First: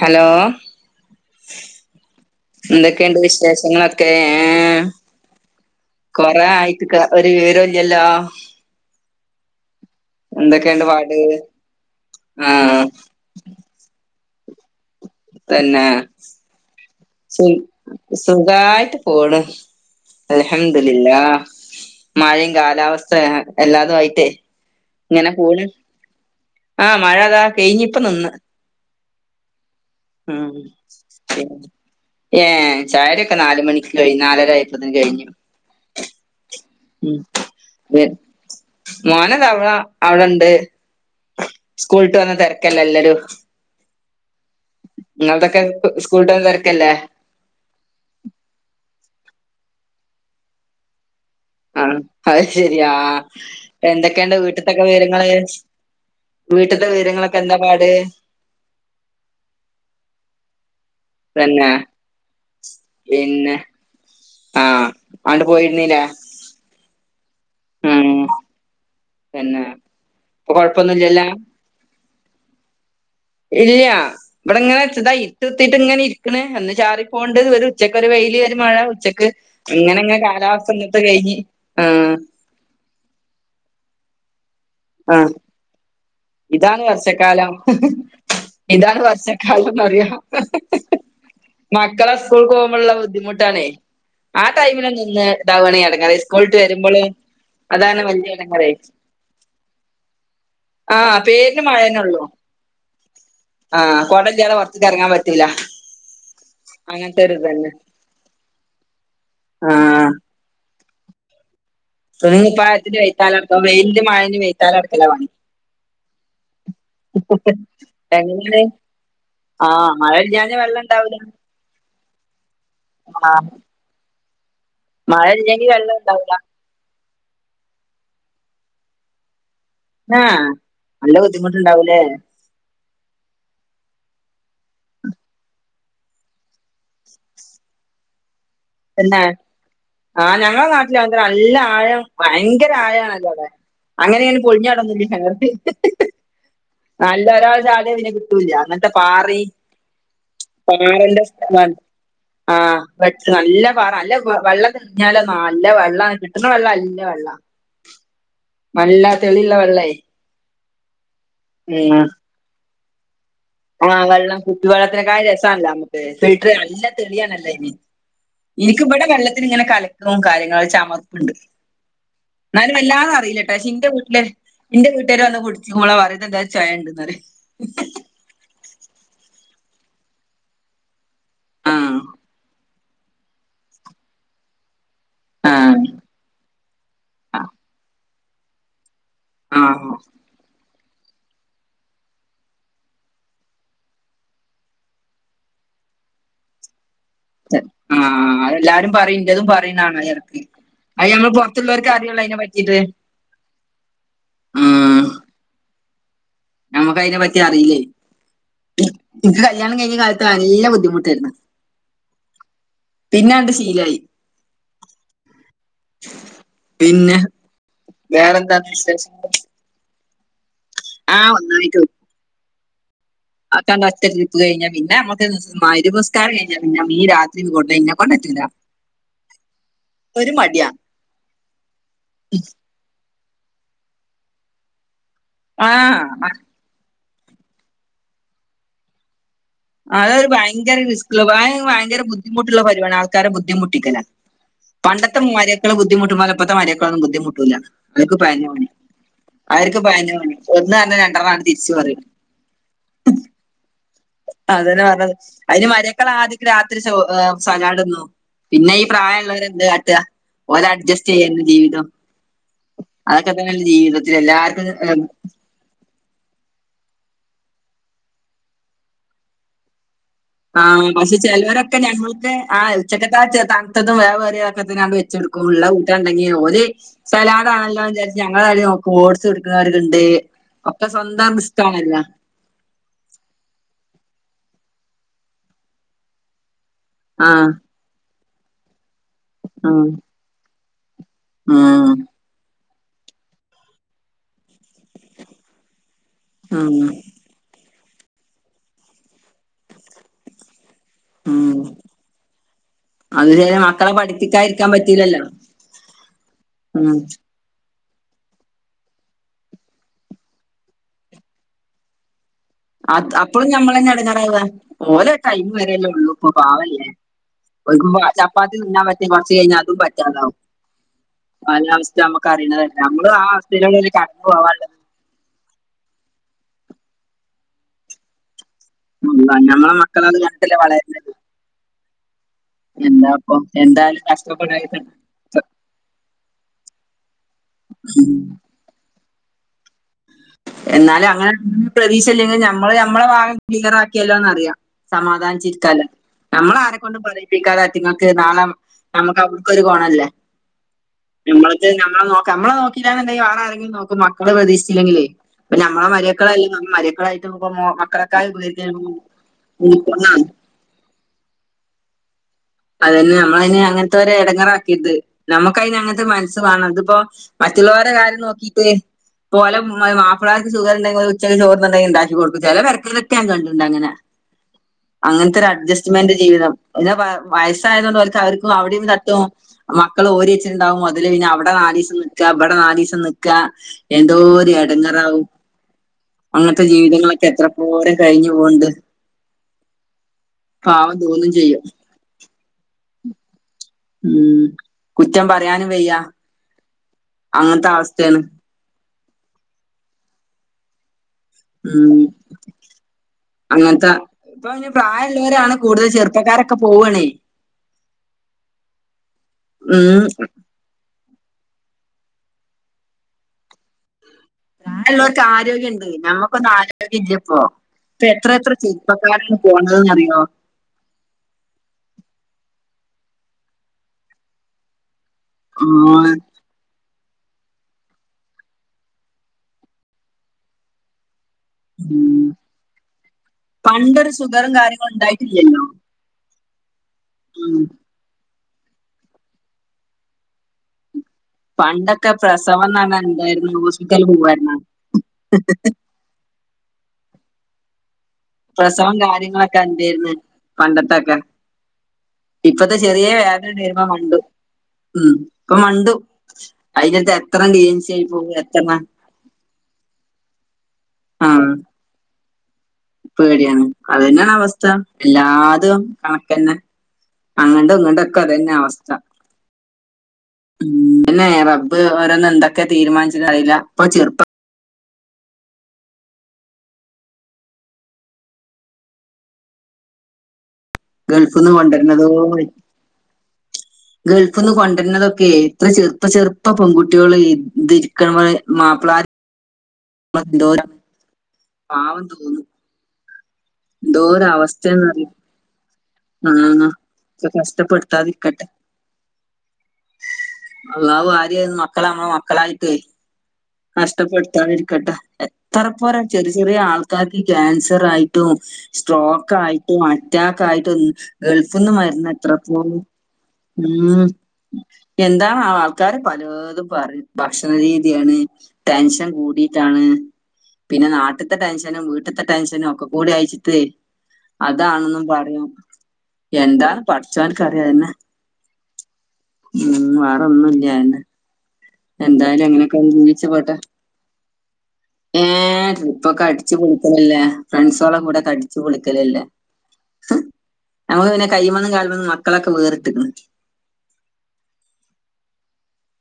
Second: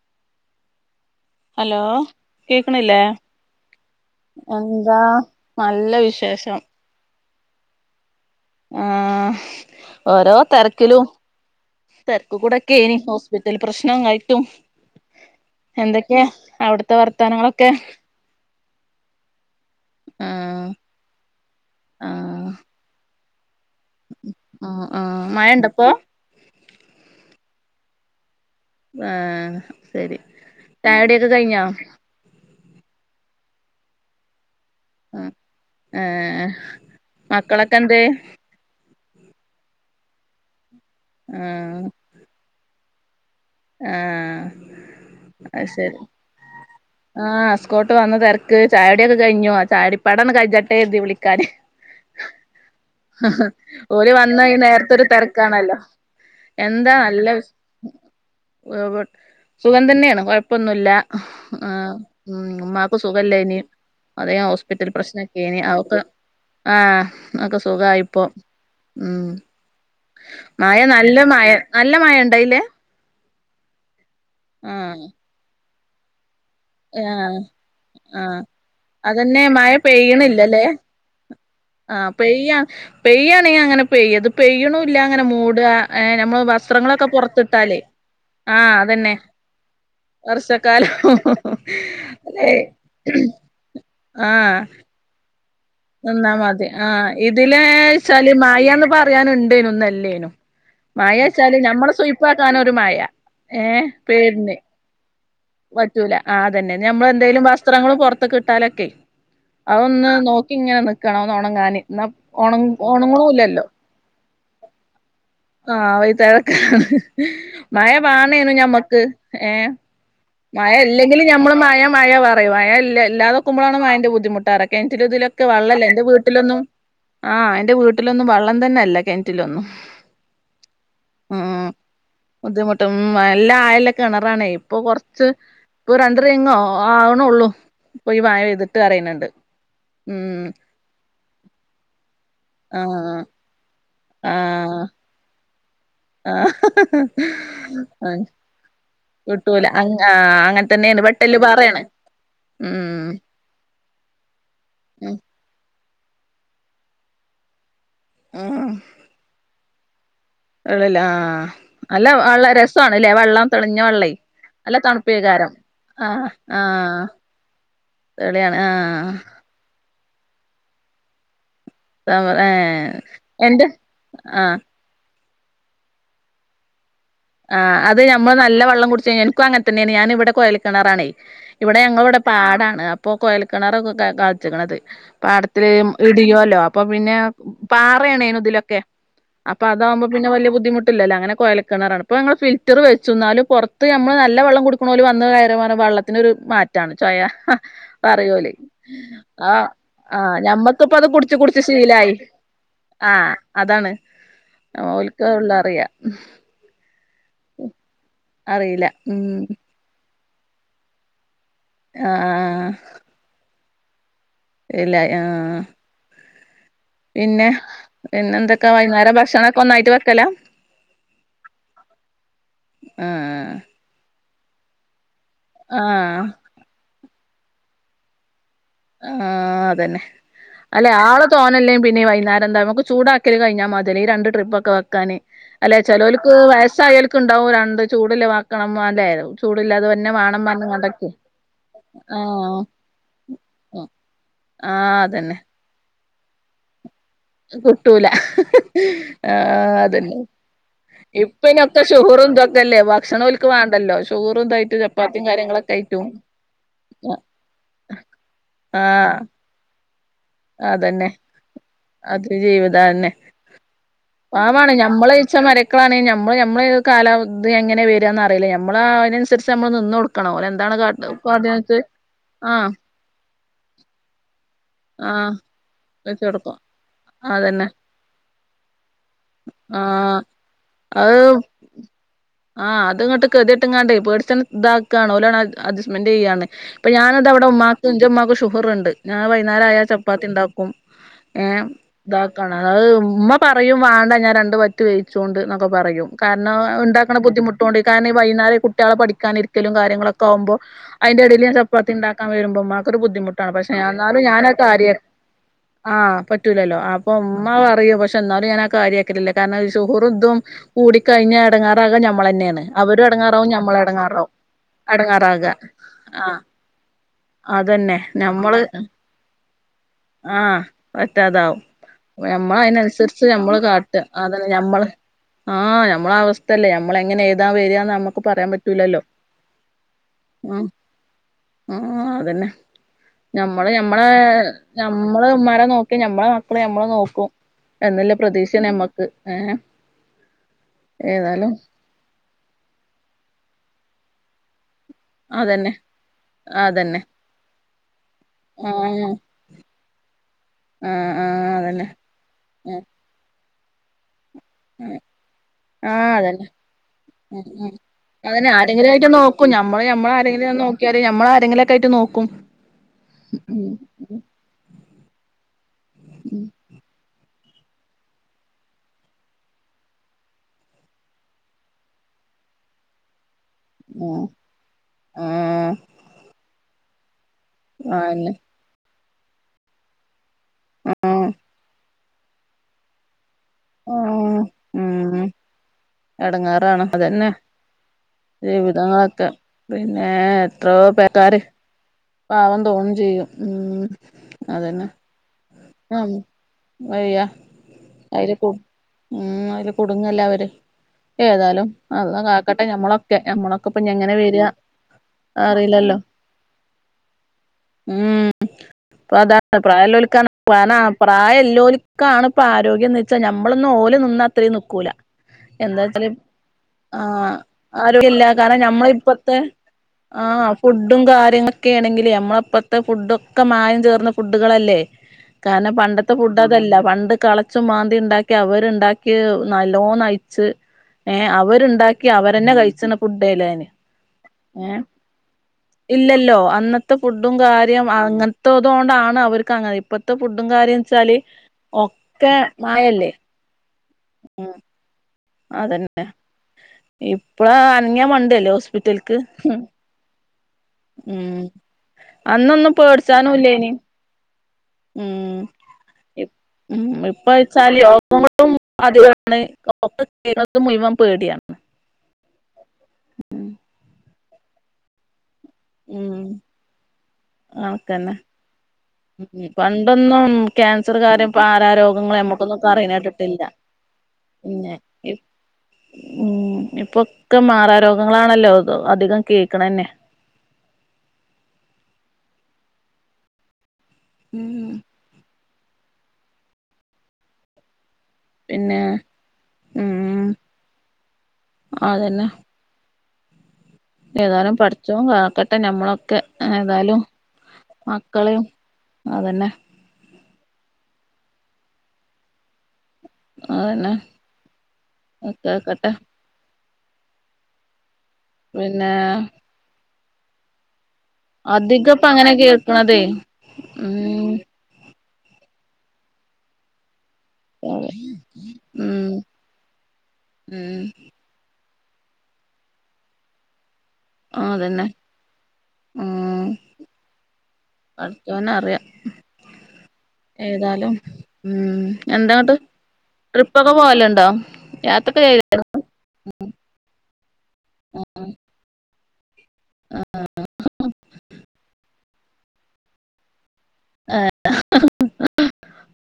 Hello. Hello കേക്കണില്ലേ എന്തൊക്കെയുണ്ട് വിശേഷങ്ങളൊക്കെ ഏ? എന്താ നല്ല വിശേ കുറേ ആയിറ്റ് ക്ക്‌ ഒരു വിവരോല്യല്ലോ? ആഹ് ഓരോ എന്തൊക്കെയുണ്ട് തിരക്കിലും പാട് ആ തെര്ക്ക്‌ക്കൂടെ ഒക്കെയ്ന്. വീട്ടൽ പ്രശ്നയിട്ടും തന്നെ എന്തൊക്കെയാ അവിടുത്തെ സു വർത്താനങ്ങളൊക്കെ സുഖായിട്ട് പോണ് ആ അലഹംദുലി പിന്നെ ആ മഴിം കാലാവസ്ഥ എല്ലാ അതായിട്ടേ ആ ആ ഇങ്ങനെ പോണ് മഴണ്ടപ്പോ ആഹ് മഴ അതാ കഴിഞ്ഞിപ്പം നിന്ന് ആഹ് ശെരി ഉം ചായ കുടി ഒക്കെ കഴിഞ്ഞോ ഏ ചായടിക്കെ നാല് മണിക്ക് കഴിയും നാലര [unintelligible] കഴിഞ്ഞു ഏ മക്കളൊക്കെ എന്ത് [unintelligible] മോനതവ്ള അവളണ്ട് ആ സ്കൂള്ട്ട് വന്ന തെര്ക്കല്ലെ എല്ലരും. ആഹ്. ഇങ്ങൾതൊക്കെ സ്കൂൾട്ട് വന്ന തെരക്കല്ലേ? ആഹ് സ്കോട്ട് വന്ന തിരക്ക് ചായടിയൊക്കെ കഴിഞ്ഞു ആ ചായടിപ്പടന്ന് കജട്ടേരുതി വിളിക്കാന്. ആ അത് ശെരി ആ ഓല് എന്തൊക്കെയുണ്ട് വന്ന ഈ വീട്ടിത്തൊക്കെ നേരത്തൊരു വിവരങ്ങള്? തെരക്കാണല്ലോ വീട്ട്ത്തെ വിവരങ്ങളൊക്കെ എന്താ പാട്? വ് വ് സുഖം തന്നെയാണ്, കൊഴപ്പൊന്നുല്ല. ഹ് ആ പിന്നെ ഉം ഉമ്മാക്ക് പിന്നെ സുഖേല്ലേയ്ന് അതേ ആ ഹോസ്പിറ്റൽ അങ്ങോട്ട് പ്രശ്നൊക്കെനി ആ ഒക്കെ പോയിരുന്നില്ലേ? ആ ഒക്കെ ഉം സുഖായിപ്പോ. ഉം പിന്നെ ഇപ്പൊ മയ നല്ല കൊഴപ്പൊന്നുമില്ലല്ലോ? മഴ, നല്ല മഴണ്ടായിലെ? ഇല്ല്യാ ഇവിടെങ്ങനെ ആഹ് ച്ച്താ ഇര്ട്ട്ത്തിയിട്ട്ങ്ങനെ ഇരിക്ക്ണ്. ചാറി ആഹ് പോണണ്ട് ഒരു ഉച്ചക്ക് ഒരു ആഹ് വെയില് മഴ ഉച്ചക്ക് അതന്നെ മഴ ഇങ്ങനെങ്ങനെ കാലാവസ്ഥന്നത്തെ കഴിഞ്ഞ് ആ പെയ്യ പെയ്യാണെങ്ങി അങ്ങനെ പെയ്യ ഇത് പെയ്യുണൂല്ല ആ അങ്ങനെ മൂടാ ഏഹ് നമ്മള് ഇതാണ് വസ്ത്രങ്ങളൊക്കെ വർഷക്കാലം. പൊറത്തിട്ടാലേ ആഹ് ഇതാണ് അതന്നെ വർഷക്കാലന്നറയ വർഷക്കാലം മക്കളെ അല്ലെ സ്കൂൾകോകുമ്പള്ള ബുദ്ധിമുട്ടാണേ ആ ആഹ് ടൈമിലൊന്ന് നിന്ന് താ വാണങ്കി നിന്നാ മതി ആ ഇതിലേച്ചാല് വല്യ എടങ്ങേറേ മയന്ന് പറയാനുണ്ടേനും ഇന്നാല്ലേനും ആഹ് മഴേച്ചാല് പേരിന് ഞമ്മള മഴേന്നൊള്ളു സുയിപ്പാക്കാനൊരു മഴ ഏ ആഹ് കൊടല്ലാതെ പേരിന് പൊറത്ത്ക്ക് എറങ്ങാൻ പറ്റൂല പറ്റൂല ആ അതെന്നെ അങ്ങനത്തെ ഒരു ഞമ്മളെന്തേലും ഇതന്നെ വസ്ത്രങ്ങള് പൊറ ത്ത് കിട്ടാലൊക്കെ ആഹ് അഹ്ഒന്ന് നോക്കിങ്ങനെ നിക്കണം ഒന്നൊണങ്ങാന് തുണിം കുപ്പായത്തിൻ്റെ വൈത്താലടക്കാ ഇപ്പൊ വെയിലിൻ്റീം മഴൻ്റീം വൈത്താലടക്കലാ പണി. ആഹ വൈന്നേരൊക്കെ മഴ വാണേനു ഞമ്മക്ക് ഏ ആ മഴ ഇല്ല്യ മഴ ഇല്ലെങ്കില് ഞമ്മള് മഴ മഴ പറയും മഴല്ലാ ആഹ് ല്ലാതെക്കുമ്പളാണ് മഴന്റെ ബുദ്ധിമുട്ട് അറ മഴ കെണറ്റിലുതിലൊക്കെ ഇല്ലെങ്കി വള്ളല്ല വെള്ളം എന്റെ ഇണ്ടാവൂല വീട്ടിലൊന്നും ആഹ് എൻ്റെ വീട്ടിലൊന്നും വള്ളം തന്നെല്ല കെൻറ്റിലൊന്നും ആ നല്ല ബുദ്ധിമുട്ടുണ്ടാവൂലേ? ബുദ്ധിമുട്ടും ഉം അല്ല ആയല്ല കിണറാണേ ഇപ്പൊ കൊറ ച്ച് ഇപ്പൊ രണ്ട്റിംഗ് ആ ആവുണൊള്ളു പോ ഈ മഴ പെയ്തിട്ട് തന്നെ അറിയണണ്ട് ആ ഉം ഞങ്ങളനാ അങ്ങതന്നെ അല്ല ആഴം ഭയങ്കര ആഹ് ആയണല്ലോ അത് അങ്ങനീങ്ങ പൊളിഞ്ഞാടൊന്നുംല്ല ഞങ്ങ ആ ആഹ് നല്ല ഒരാൾ ചാടിയാ പിന്നെ കിട്ടൂല്ല്യ അങ്ങ ത്തെ പാറീ കിട്ടൂല അങ്ങ ആഹ് അങ്ങനെ തന്നെയാണ് വെട്ടല് [unintelligible] പാറയാണ് ആ ഉം വെച്ച് നല്ല പാറ അല്ല വെ വെള്ളം ഉം കിഞ്ഞാല് നല്ല വെള്ള കിട്ടുന്ന വെള്ള നല്ല വെള്ള ഉം നല്ല തെളിള്ള വെള്ളേ വെള്ളല്ല... ഉം നല്ല വള്ള രസോ ആണല്ലേ ആ വള്ളം തെളിഞ്ഞ ആ വള്ളേ വെള്ളം നല്ല കുപ്പിവെള്ളത്തിനെക്കായ തണുപ്പേക്കാരം രസാണല്ലോ നമുക്ക് ആ ഫിൽട്ടർ ആ നല്ല തെളിയാണല്ലോ ഇനി തെളിയാണ് ആ. എനിക്ക് ഇവിടെ വെള്ളത്തിന്ങ്ങനെ കലക്കൊം കാര്യങ്ങളും ചമർപ്പുണ്ട് ന്നാലും ഏഹ് വല്ലാതറീലട്ടാ എന്റെ ശിന്റെ വീട്ടില് ആഹ് ഇന്റെ വീട്ടാര് വന്ന് കുടിച്ചുമ്പള പറയാ ഇത്എന്താരു ചൊയണ്ട്ന്നറീ ആ അത് നമ്മ നല്ല വെള്ളം കുടിച്ച്ഴിഞ്ഞ ഇനിക്കു അങ്ങനെതന്നെണ് ഞാനിവടെ കൊയൽ കിണറാണേ ഇവിടെ ഞങ്ങളവിടെ ആ പാടാണ് അപ്പോ കൊഴൽ കിണർ ഗു ഗ അടിച്ച്ക്ക്ണത് പാടത്തില് ഇടിയോല്ലോ അപ്പൊ പിന്നെ ആ പാറേണേനുതിലൊക്കെ അപ്പം ആ അതാവുമ്പോ പിന്നെ വല്ല്യ ബുദ്ധിമുട്ടില്ലല്ലോ അങ്ങനെ കൊയൽ കിണറാണ് ഇപ്പം ഞങ്ങൾ ഫിൽറ്ററ് വെച്ചുന്നാലും പുറത്ത് നമ്മൾ നല്ല വെള്ളംകുടിക്കുണോൽ വന്ന കയറിയാ പറീം വള്ളത്തിനൊരു മാറ്റാണ് ചൊയ. ഹ പറയു ആഹ് ഓല് അതെല്ലാരും പറയും ഇന്റതും ആ പറയുന്നാണ് ആ എടക്ക് ഞമ്മക്കിപ്പത് അത് ഞമ്മള് കുടിച്ച് കുടിച്ച് പൊറത്തുള്ളോർക്ക് ശീലായി അറിയുള്ളൂ അയിനെ പറ്റീട്ട് ആ, അതാണ് ഓൽക്ക്ള്ളു അറിയാ. നമുക്ക് അയിനെപ്പറ്റി അറിലേ അറിയില്ല ഉം ഇനിക്ക് കല്യാണം കഴിഞ്ഞ കാലത്ത് നല്ല ബുദ്ധിമുട്ടേർന്ന് ആ ആ പിന്നാണ്ട് ശീലായി ഇല്ല ആഹ് പിന്നെ വേറെന്താ വിശേഷം കൊന്നായിട്ട് വെക്കലാ ആ ഒന്നായിട്ട് ആഹ് അതാണ്ട് ഒറ്റ ട്രിപ്പ് കയിഞ്ഞാ പിന്നെ മ്മക്ക് നിസ് മഗ്‌രിബ് ആഹ് നിസ്കാരം കഴി പിന്നെ മീ രാത്രിന്നും കൊടന്നയ്ഞ്ഞ ഇന്നെകൊണ്ടറ്റൂല ആഹ് അതെന്നെ അല്ലെആള് തോനെല്ലെങ്കി പിന്നെ ഈ വൈന്നേരെന്താ നമുക്ക് ചൂടാ ക്കല് കഴിഞ്ഞാമതി ഈ രണ്ട് ട്രിപ്പൊക്കെ വെക്കാന് അല്ലേ ആഹ് ചെലോർക്ക് വയസയാല്- ക്ണ്ടാവും രണ്ട് ചൂട്ല്ലെ വാക്കണം വല്ലെ അതൊരുഭയങ്കര റിസ്ക്ള്ള വയങ്കരെ ആഹ് ബുദ്ധിമുട്ടുള്ളൊരു പരുവാണ് ആൾക്കാരെ ബുദ്ധിമുട്ടിക്കല ആഹ് അതന്നെ പണ്ടത്തെമാര്യക്കളെ ബുദ്ധിമുട്ടുംപോലെ ഇപ്പത്തെ മാര്യക്കളൊന്നും ബുദ്ധിമു കിട്ടൂല ആഹ് അവർക്ക് പതിനു അതെന്നെ മണി ഒന്ന് പറഞ്ഞ രണ്ടെണ്ണം ആണ് തിരിച്ചു ഇപ്പയ്നൊക്കെ പറയും ചോറുംഇത്വ കല്ലേ ഭക്ഷണംഓൽക്ക് വാണ്ടല്ലോ അതെന്നെപറഞ്ഞത് അയ്ന് മരിയക്കൾ ആദിക് രാത്രി [unintelligible] സലാട്ന്നു തിന്നോ പിന്നെ ഈ ആഹ് പ്രായള്ളവരെന്ത്കാട്ടാ അതന്നെ ഓലഡ്ജസ്റ്റ് ചെയ്യെന്നെ ജീവിതം അത് ജീവിതാന്നെ അതൊക്കെ തന്നെയല്ലേ ജീവിതത്തിൽ എല്ലാവർക്കും പാവാണ് ഏഹ് ഞമ്മളീ മരി ക്കളാണെൽ ഞമ്മള്ഞമ്മളെ കാലാവധി എങ്ങനെവെരാന്ന് അറിയില്ല ഞമ്മള് അയ്നനുസരിച്ച് ഞമ്മൾ നിന്ന്കൊട് ആ പക്ഷെ ചിലരൊക്കെ ഞങ്ങൾക്ക് ആ ആഹ് ഉച്ചക്കത്തെ ആ തണുത്തതും വേവേറി ക്കത് ആഹ് വെച്ചെടുക്കൂ ള്ള വെച്ച് കൂട്ടാണ്ടെങ്കി കൊടുക്കും ഓല് അതന്നെ സലാടാണല്ലോ വിചാരിച്ച് ഞങ്ങട നാട്ടില് ഓട്ട്സ് കുടിക്കുന്നോരുണ്ട് ആഹ് ഒക്കെ അത് സ്വന്തംറിസ്ക്കാണല്ലോ ആഹ് അത്ഇങ്ങട്ട് കെതിക്കെട്ട്ക്കാണ്ട് പേടിച്ചണ് ഇതാക്കാണ് ഓലണ് അഡ്ജസ്മെന്റ്ചെയ്യാണ് ഇപ്പോഞാനിത ആഹ് വ്ടെഉമ്മാക്ക് ഇഞ്ചമ്മാക്ക് ഷുഗർണ്ട് ഞാൻ വൈന്നേരയ ആഹ് ആയാചപ്പാത്തി ഉണ്ടാക്കും ഏഹ് ഉം ഇതാക്കണം അഹ്ഉമ്മ പറയും വാണ്ടഞാൻ രണ്ട് വറ്റ് വെ യ്ച്ചോണ്ട്ന്നൊക്കെപറയും കാരണോം ഉം ഇണ്ടാക്ണ ബുദ്ധിമുട്ടോണ്ടേയ് കാരണം ഈ വൈന്നേരം കുട്ടിയാൾ പഠിക്കാനിരിക്കലും കാര്യങ്ങളൊക്കെ ആകുമ്പോ അയിന്റെഎടീല് ഞാൻ ഉം ചപ്പാത്തി ഇണ്ടാക്കൻ വെരുമ്പോ ഇമ്മാക്കൊരു അത് ബുധിമുട്ടാണ് ശരിയാ മക്കളെ പശെഞാന് പഠിപ്പിക്കാതിരിക്കാൻ ഞാനാകാര്യാണ് പറ്റൂലല്ലോ ആഹ് പറ്റൂലല്ലോ ഉം അപ്പൊ ഉമ്മ പറയും പക്ഷെന്നാലും ഞാനാ കാര്യക്കലില്ല കാരണം സുഹുറുദും കൂടിക്കഴിഞ്ഞ എടങ്ങേറാവാ ഞമ്മളെന്നെണ് അദ് അപ്പളും ഞമ്മളെന്നെ എടങ്ങേറാവാ ഓലൊരു എടങ്ങാറാക ടൈംവെരെല്ലേ ഒള്ളൂ ആഹ് ഇപ്പൊപാവല്ലേ അതന്നെ ഓൽക്കുപ്പൊ ചപ്പാത്തി ഞമ്മള് ആ തിന്നാൻ പറ്റി കുറച്ച് കഴിഞ്ഞാ അതും പറ്റ ആഹ് പറ്റാതാവും നമുക്ക് ഞമ്മൾ അറിയണതല്ലേ നമ്മള് ആ അയ്നനുസരിച് ഞമ്മള് അവസ്ഥയിലൂടെയല്ലേ കാട്ടാ കടന്നു അതെന്നെ പോവാനുള്ളത് ഞമ്മള് ആഹ് ഞമ്മളെഅവസ്ഥല്ലേ നമ്മളെങ്ങനെ എയ്താ വെരാന്ന് ഞമ്മക്ക് പറയാൻപ ആഹ് ഞമ്മളത് കണ്ട്ട്ടല്ലേ വളര്ണേ ആഹ് ആഹ് ആഹ് അതെന്നെ എന്താപ്പോ എന്താലും കഷ്ടപ്പെടെ തന്നെ മ്മള് ഇമ്മാരെ നോക്കി ഞമ്മളെ മക്കള് ഞമ്മളെനോക്കും എന്നുള്ള ഉം പ്രതീക്ഷ ഞമ്മക്ക് ഹെ എന്നാലും അങ്ങനെ ഏതാലും പ്രതീക്ഷ ഇല്ലെങ്കി ഞമ്മള്ഞമ്മളെ ഭാഗം ക്ലിയറാക്കിയല്ലോന്ന്റിയാം അതന്നെ സമാധാനിച്ചിരിക്കല്ലോ നമ്മള് ആരെക്കൊണ്ട് അതന്നെ പറയിപ്പിക്കാതെറ്റങ്ങൾക്ക് നാളെ ആഹ് നമുക്ക് അവടുക്കൊരു കൊണല്ലേ ആഹ് ആഹ് ഞമ്മളത് അതന്നെ ഞമ്മളെ നോക്കാൻ ഞമ്മളെ നോക്കീലാന്ന് ഇണ്ടെങ്കി വെറെ ആരെങ്കിലും നോകും മക്കളെ പ്രതീക്ഷിച്ചില്ലെങ്കിലേ ഇപ്പ നമ്മളെ ആഹ് അതന്നെ മര്യക്കളല്ല മര്യക്കളായിട്ട് ഉം നോക്കുമ്പോ ഉം മക്കളക്കായി അതന്നെ ഉപകരിക്ക ആരെങ്കിലും എനിക്കറിയാം നമ്മൾ ആരെങ്കിലൊക്കെ ആയിട്ട് നോക്കും. അതെന്നെ ഞമ്മളയ്ന് ഉം അങ്ങനത്തോരെ എടങ്ങേറാക്കീട്ട്. നമുക്കയ്ന് അങ്ങനത്തെ മൻസ്സ് വാണംത്പ്പോ മറ്റുള്ളോരെ കാര്യം നോക്കിട്ട് പോലെഇമ്മമാർ മപ്ലാര്ക്ക് സുഖണ്ടെങ്കിൽ ഓല് ഉച്ചക്ക് ചോർന്നുണ്ടെങ്കില് ഇണ്ടാക്കി കൊടുകും ചെലെ പേരക്കാര് കേഞാൻ കണ്ട്ണ്ടങ്ങനെ ആഹ് അങ്ങനൊത്തൊരു ആഹ് അഡ്ജസ്റ്റ്മെന്റ് ജീവിതം ഇതാ [unintelligible] വയസ്സായതോണ്ട് ഓൽക് ആന്നെ അവര്ക് അവിടേം തട്ടും മക്കള് ഓരിവെച്ചിട്ട്ണ്ടാവും അതില് പിന്നെ ആഹ് അവിടെ നാലീസം [unintelligible] ക്കാ ഇപടെനാലീസം നിക്കാ ആഹ് എന്തോര് എ ഉം ടങ്ങാറാവും അങ്ങത്തെ എടങ്ങേറാണ് ജീവിതങ്ങളൊക്കെ എത്രപോര കഴിഞ്പോക്ണ്ട് ആഹ് അതാ ഏഹ് പാവം തോന്നുംചെയ്യും. പാവം തോണും ചെയ്യും ഉം ഉം അതന്നെ കുറ്റംപറയാനും വെയ്യാ ആഹ് വയ്യ അങ്ങൻത്തെ അവസ്തേണ് അയില് കു ഉം അതില് കുടുങ്ങല്ലോ അവര് ഏതാലും ഉം അള്ളാ കാക്കട്ടെ ഞമ്മളൊക്കെ ഞമ്മളൊക്കെ ഇപ്പ അങ്ങനത്തെ എങ്ങനാ വരിക ഇപ്പൊ അറിയില്ലല്ലോ ഒക്കെ പോവാണേ ഉം ഇപ്പൊ അതാണ് ഉം പ്രായമുള്ളവർക്കാണ് പ്രായം ഉള്ളോർക്കാണ് ഇപ്പൊ ആരോഗ്യം എന്ന് വെച്ചാൽ നമ്മളൊന്ന് ഓല് നിന്ന അത്ര നിക്കൂല പ്രായമുള്ളവർക്ക് എന്നു ആരോഗ്യമുണ്ട് വെച്ചാ നമ്മക്കൊന്നും ആരോഗ്യം ഇല്ല ആഹ് ഇപ്പൊ ഇപ്പൊ ആരോഗ്യമില്ല എത്ര എത്ര കാരണം നമ്മള് ചെറുപ്പക്കാരാണ് ഇപ്പഴത്തെ പോണതെന്ന് അറിയോ ആഹ് ഫുഡും കാര്യങ്ങളൊക്കെ ആണെങ്കിലെ നമ്മളെ അപ്പഴത്തെ ഫുഡൊക്കെ മായം ചേർന്ന ഫുഡുകളല്ലേ കാരണം ആ പണ്ടത്തെ ഫുഡ് ഇതല്ല പണ്ട് കെളച്ചും മാന്തിയും ഉണ്ടാക്കി അവരുണ്ടാക്കി നല്ലോണം നയിച്ച് ഏഹ് അവരുണ്ടാക്കി ഉം അവരു തന്നെ കഴിച്ചു ഫുഡല്ലാന് പണ്ടൊരു ഷുഗറും ഏഹ് കാര്യങ്ങളും ഉണ്ടായിട്ടില്ലല്ലോ ഇല്ലല്ലോ അന്നത്തെ ഫുഡും ഉം കാര്യം അങ്ങനത്തെതോണ്ടാണ് അവർക്ക് അങ്ങനെ ഇപ്പഴത്തെ ഫുഡും കാര്യം വെച്ചാല് പണ്ടൊക്കെ ഒക്കെ പ്രസവന്നു പറഞ്ഞാ മായല്ലേ എന്തായിരുന്നു ഹോസ്പിറ്റലില് ഉം പോവാരുന്നാ അതന്നെ ഇപ്പള് അനങ്ങിയാ മ ല്ലേ പ്രസവം ഹോസ്പിറ്റലക്ക് ഹും കാര്യങ്ങളൊക്കെ എന്തായിരുന്നു പണ്ടത്തൊക്കെ ഉം അന്നൊന്നും ഇപ്പത്തെ ചെറിയ പേടിച്ചാനും വേദന ഇല്ലേന് വരുമ്പോ മണ്ടു ഉം ഇപ്പൊ മണ്ടു ഇപ്പ ഉം അതിനകത്ത് ഇപ്പ എത്ര ഡി വെച്ചാല് എൻ സി ആയി പോകും രോഗങ്ങളും എത്ര അതുപോലെ ന്നത് [inaudible] മുഴുവൻ ആ പേടിയാണ് പേടിയാണ് അത് തന്നെയാണ് അവസ്ഥ എല്ലാതും ഉം കണക്ക് തന്നെ അങ്ങണ്ട് ഇങ്ങണ്ടൊക്കെ അതന്നെ അവസ്ഥ ഉം പണ്ടൊന്നും ഉം ക്യാൻസർ പിന്നെ കാര്യം മാറാ റബ്ബ് രോഗങ്ങൾ ഓരോന്ന് നമ്മുക്കൊന്നും എന്തൊക്കെ പറയണ തീരുമാനിച്ചിട്ട് കേട്ടട്ടില്ല അറിയില്ല ഇപ്പൊ ചെറുപ്പം പിന്നെ ഇപ് ഉം ഇപ്പൊക്കെ മാറാ രോഗങ്ങളാണല്ലോ അതോ അധികം കേൾക്കണ തന്നെ ഗൾഫ്ന്ന് കൊണ്ടിരുന്നതോ ആ ഗൾഫിൽ നിന്ന് കൊണ്ടുവരുന്നതൊക്കെ എത്ര ചെറുപ്പ ചെറുപ്പ പെൺകുട്ടികൾ ഇതിരിക്കപ്പോഴേ പിന്നെ മാപ്പിളമാര് ഉം എന്തോരം ആണ് പാവം തോന്നു ഏതാലും അവസ്ഥയെന്ന് പടച്ചവൻ അറിയും കാക്കട്ടെ നമ്മളൊക്കെ ഒക്കെ ആ ഏതായാലും ഇത്ര മക്കളെയും കഷ്ടപ്പെടുത്താതിരിക്കട്ടെ അതെന്നെ അള്ളാഹു ആദ്യയി മക്കളെനമ്മളെ മക്കളായിട്ടേ അതന്നെ കഷ്ടപ്പെടുത്താതിരിക്കട്ടെ എത്ര കേക്കട്ടെ പോര ചെറിയ ചെറിയ ആൾക്കാർക്ക് ക്യാൻസർ ആയി ട്ടും പിന്നെ സ്ട്രോക്ക് ആയിട്ടും അറ്റാക്ക് ആയിട്ടും ഗൾഫുന്നും അധികം ഇപ്പ വരുന്ന അങ്ങനെ എത്രത്തോളം കേൾക്കണതേ ഉം എന്താണ് ആവോ ആൾക്കാര് പലതും പറയും ഭക്ഷണ രീതിയാണ് ടെൻഷൻ ഉം കൂടിയിട്ടാണ് ഉം പിന്നെ നാ നാട്ടിത്ത ടെൻഷനും വീട്ടത്തെ ടെൻഷനും ഒക്കെ കൂടി അയച്ചിട്ടെ അതന്നെ അതാണെന്നും പറഞ്ഞു ഉം എന്താണ് പടച്ചോനിക്കറിയാ അതന്നെ പടച്ചോന് അറിയാം ഉം വേറെൊന്നും ഏതായാലും ഇല്ല്യണ്ട് ഉം എന്താങ്ങോട്ട് ട്രിപ്പൊക്കെ പോവലുണ്ടോ യാത്രൊക്കെ ചെയ്യ ഏഹ് ട്രിപ്പ് ഒക്കെ അടിച്ച് പൊളിക്കണല്ലേ ഫ്രണ്ട്സോടെ കൂടെ ഒക്കെ അടിച്ച് പൊളിക്കലല്ലേ നമ്മള് പിന്നെ കൈയ്യുമ്മന്നും കാലുമ്മന്നും മാ മക്കളെക്കെ പേരിട്ടിരിക്കണ് ആഹ് [unintelligible]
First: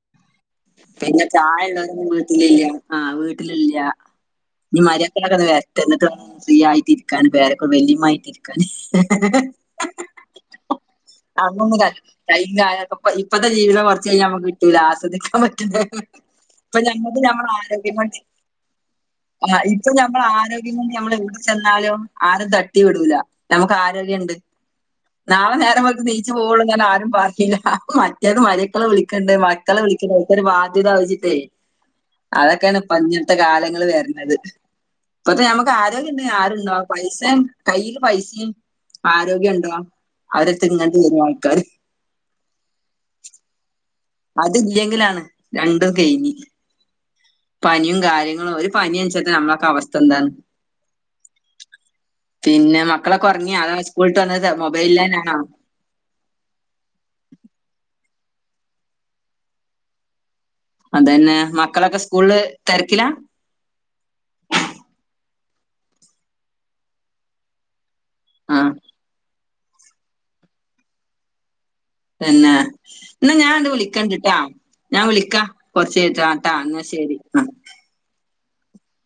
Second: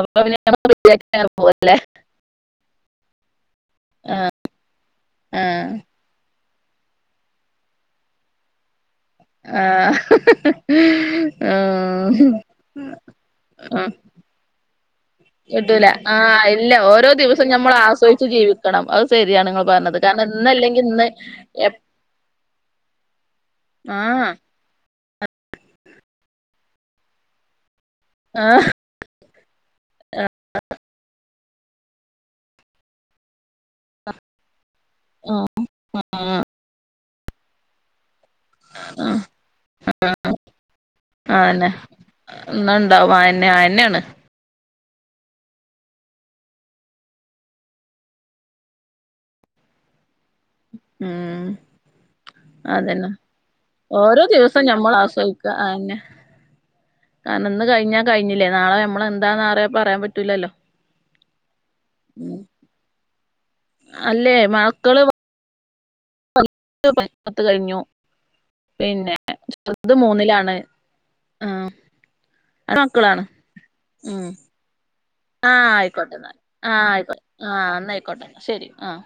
അപ്പൊ റെഡി പിന്നെ ആക്കിയരുന്നു ചായ ഇടൽ ഒന്നും വീട്ടിലില്ല ആഹ് വീട്ടിലില്ല ഇനി മര്യാദക്കൊക്ക ആഹ് വരട്ടെ എന്നിട്ട് വേണം ഫ്രീ ആയിട്ട് ഇരിക്കാൻ വേറെക്കെ വല്യമായിട്ട് ഹ്ഹ്ഹാ ആഹ് ഹ് അതൊന്നും കൈയും കാലും ഇപ്പഴത്തെ ജീവിതം ആഹ് കുറച്ച് കഴിഞ്ഞാൽ നമുക്ക് കിട്ടൂല്ല ആ ശ്രദ്ധിക്കാൻ പറ്റില്ല കിട്ടൂല ആഹ് ഇല്ല ഇപ്പൊ ഓരോ നമ്മക്ക് ഞമ്മള ദിവസം നമ്മൾ ആരോഗ്യം കൊണ്ടേ ആസ്വദിച്ച് ജീവിക്കണം അത് ശരിയാണ് ആ നിങ്ങൾ ഇപ്പൊ പറഞ്ഞത് നമ്മൾ കാരണം ആരോഗ്യം ഇന്നല്ലെങ്കിൽ കൊണ്ട് ഇന്ന് നമ്മൾ എവിടെ എപ് ചെന്നാലും ആരും തട്ടി വിടൂല നമുക്ക് ആഹ് ആരോഗ്യണ്ട്. നാളെ നേരം വെള്ത്ത് നീച്ചു പോവുള്ളൂ ഞാൻ ആരും [unintelligible] ത് ആഹ് മരക്കളെ വിളിക്കണ്ട് മക്കളെ വിളിക്കണ്ട് ഒക്കൊ ഒരു ബാധ്യത ആവോച്ച്ചിട്ടേ അതൊക്കെയാണിപ്പൊ. ഇനിയത്തെ കാലങ്ങള് വരുന്നത്. ഇപ്പത്തെ ആഹ് ഞമ്മക്ക് ആരോഗ്യണ്ടേ ആരുണ്ടാവും പൈസേം. കയ്യില് പൈസേം ആഹ് ആരോഗ്യംണ്ടോ അവരെട്ത്ത്ക്ക് ഇങ്ങട്ട് വെരും ആൾക്കാര്. ഒന്നുണ്ടാവും ആയെന്നെ ആയെന്നെയാണ് അതില്യെങ്കിലാണ് രണ്ടുംകയിഞ്ഞ്. പനിയും കാര്യങ്ങളും ഒരു പനിയൻച്ച നമ്മളക്കെ അവസ്ഥ എന്താണ്? മം പിന്നെ അതന്നെ മക്കളൊക്കെ ഉറങ്ങിയോ അതോ സ്കൂൾ വിട്ട് ഓരോ വന്നത് ദിവസം ഞമ്മൾ മൊബൈലിലാണോ ആസ്വദിക്കാ ആന്നെ കാരണം ഇന്ന് കയിഞ്ഞാ കയിഞ്ഞില്ലേ. നാളെ ഞമ്മളെന്താന്ന് ആരേം പറയാൻ പറ്റൂല്ലല്ലോ. അതന്നെ. മക്കളൊക്കെ സ്കൂളില്. തിരക്കിലാ? അല്ലേ മക്കള് പത്ത് കഴിഞ്ഞു. ആ പിന്നെ [unintelligible] മൂന്നിലാണ് ആഹ്. തന്നെ അത് മക്കളാണ് ന്നാ ഞാനണ്ട് ഉം വിളിക്കണ്ടിട്ടാ. ആഹ് ആയിക്കോട്ടെന്നാ. ആഹ് ശരി ആയിക്കോട്ടെ. ആ ആഹ് എന്നായിക്കോട്ടെ. ശരി ആഹ്.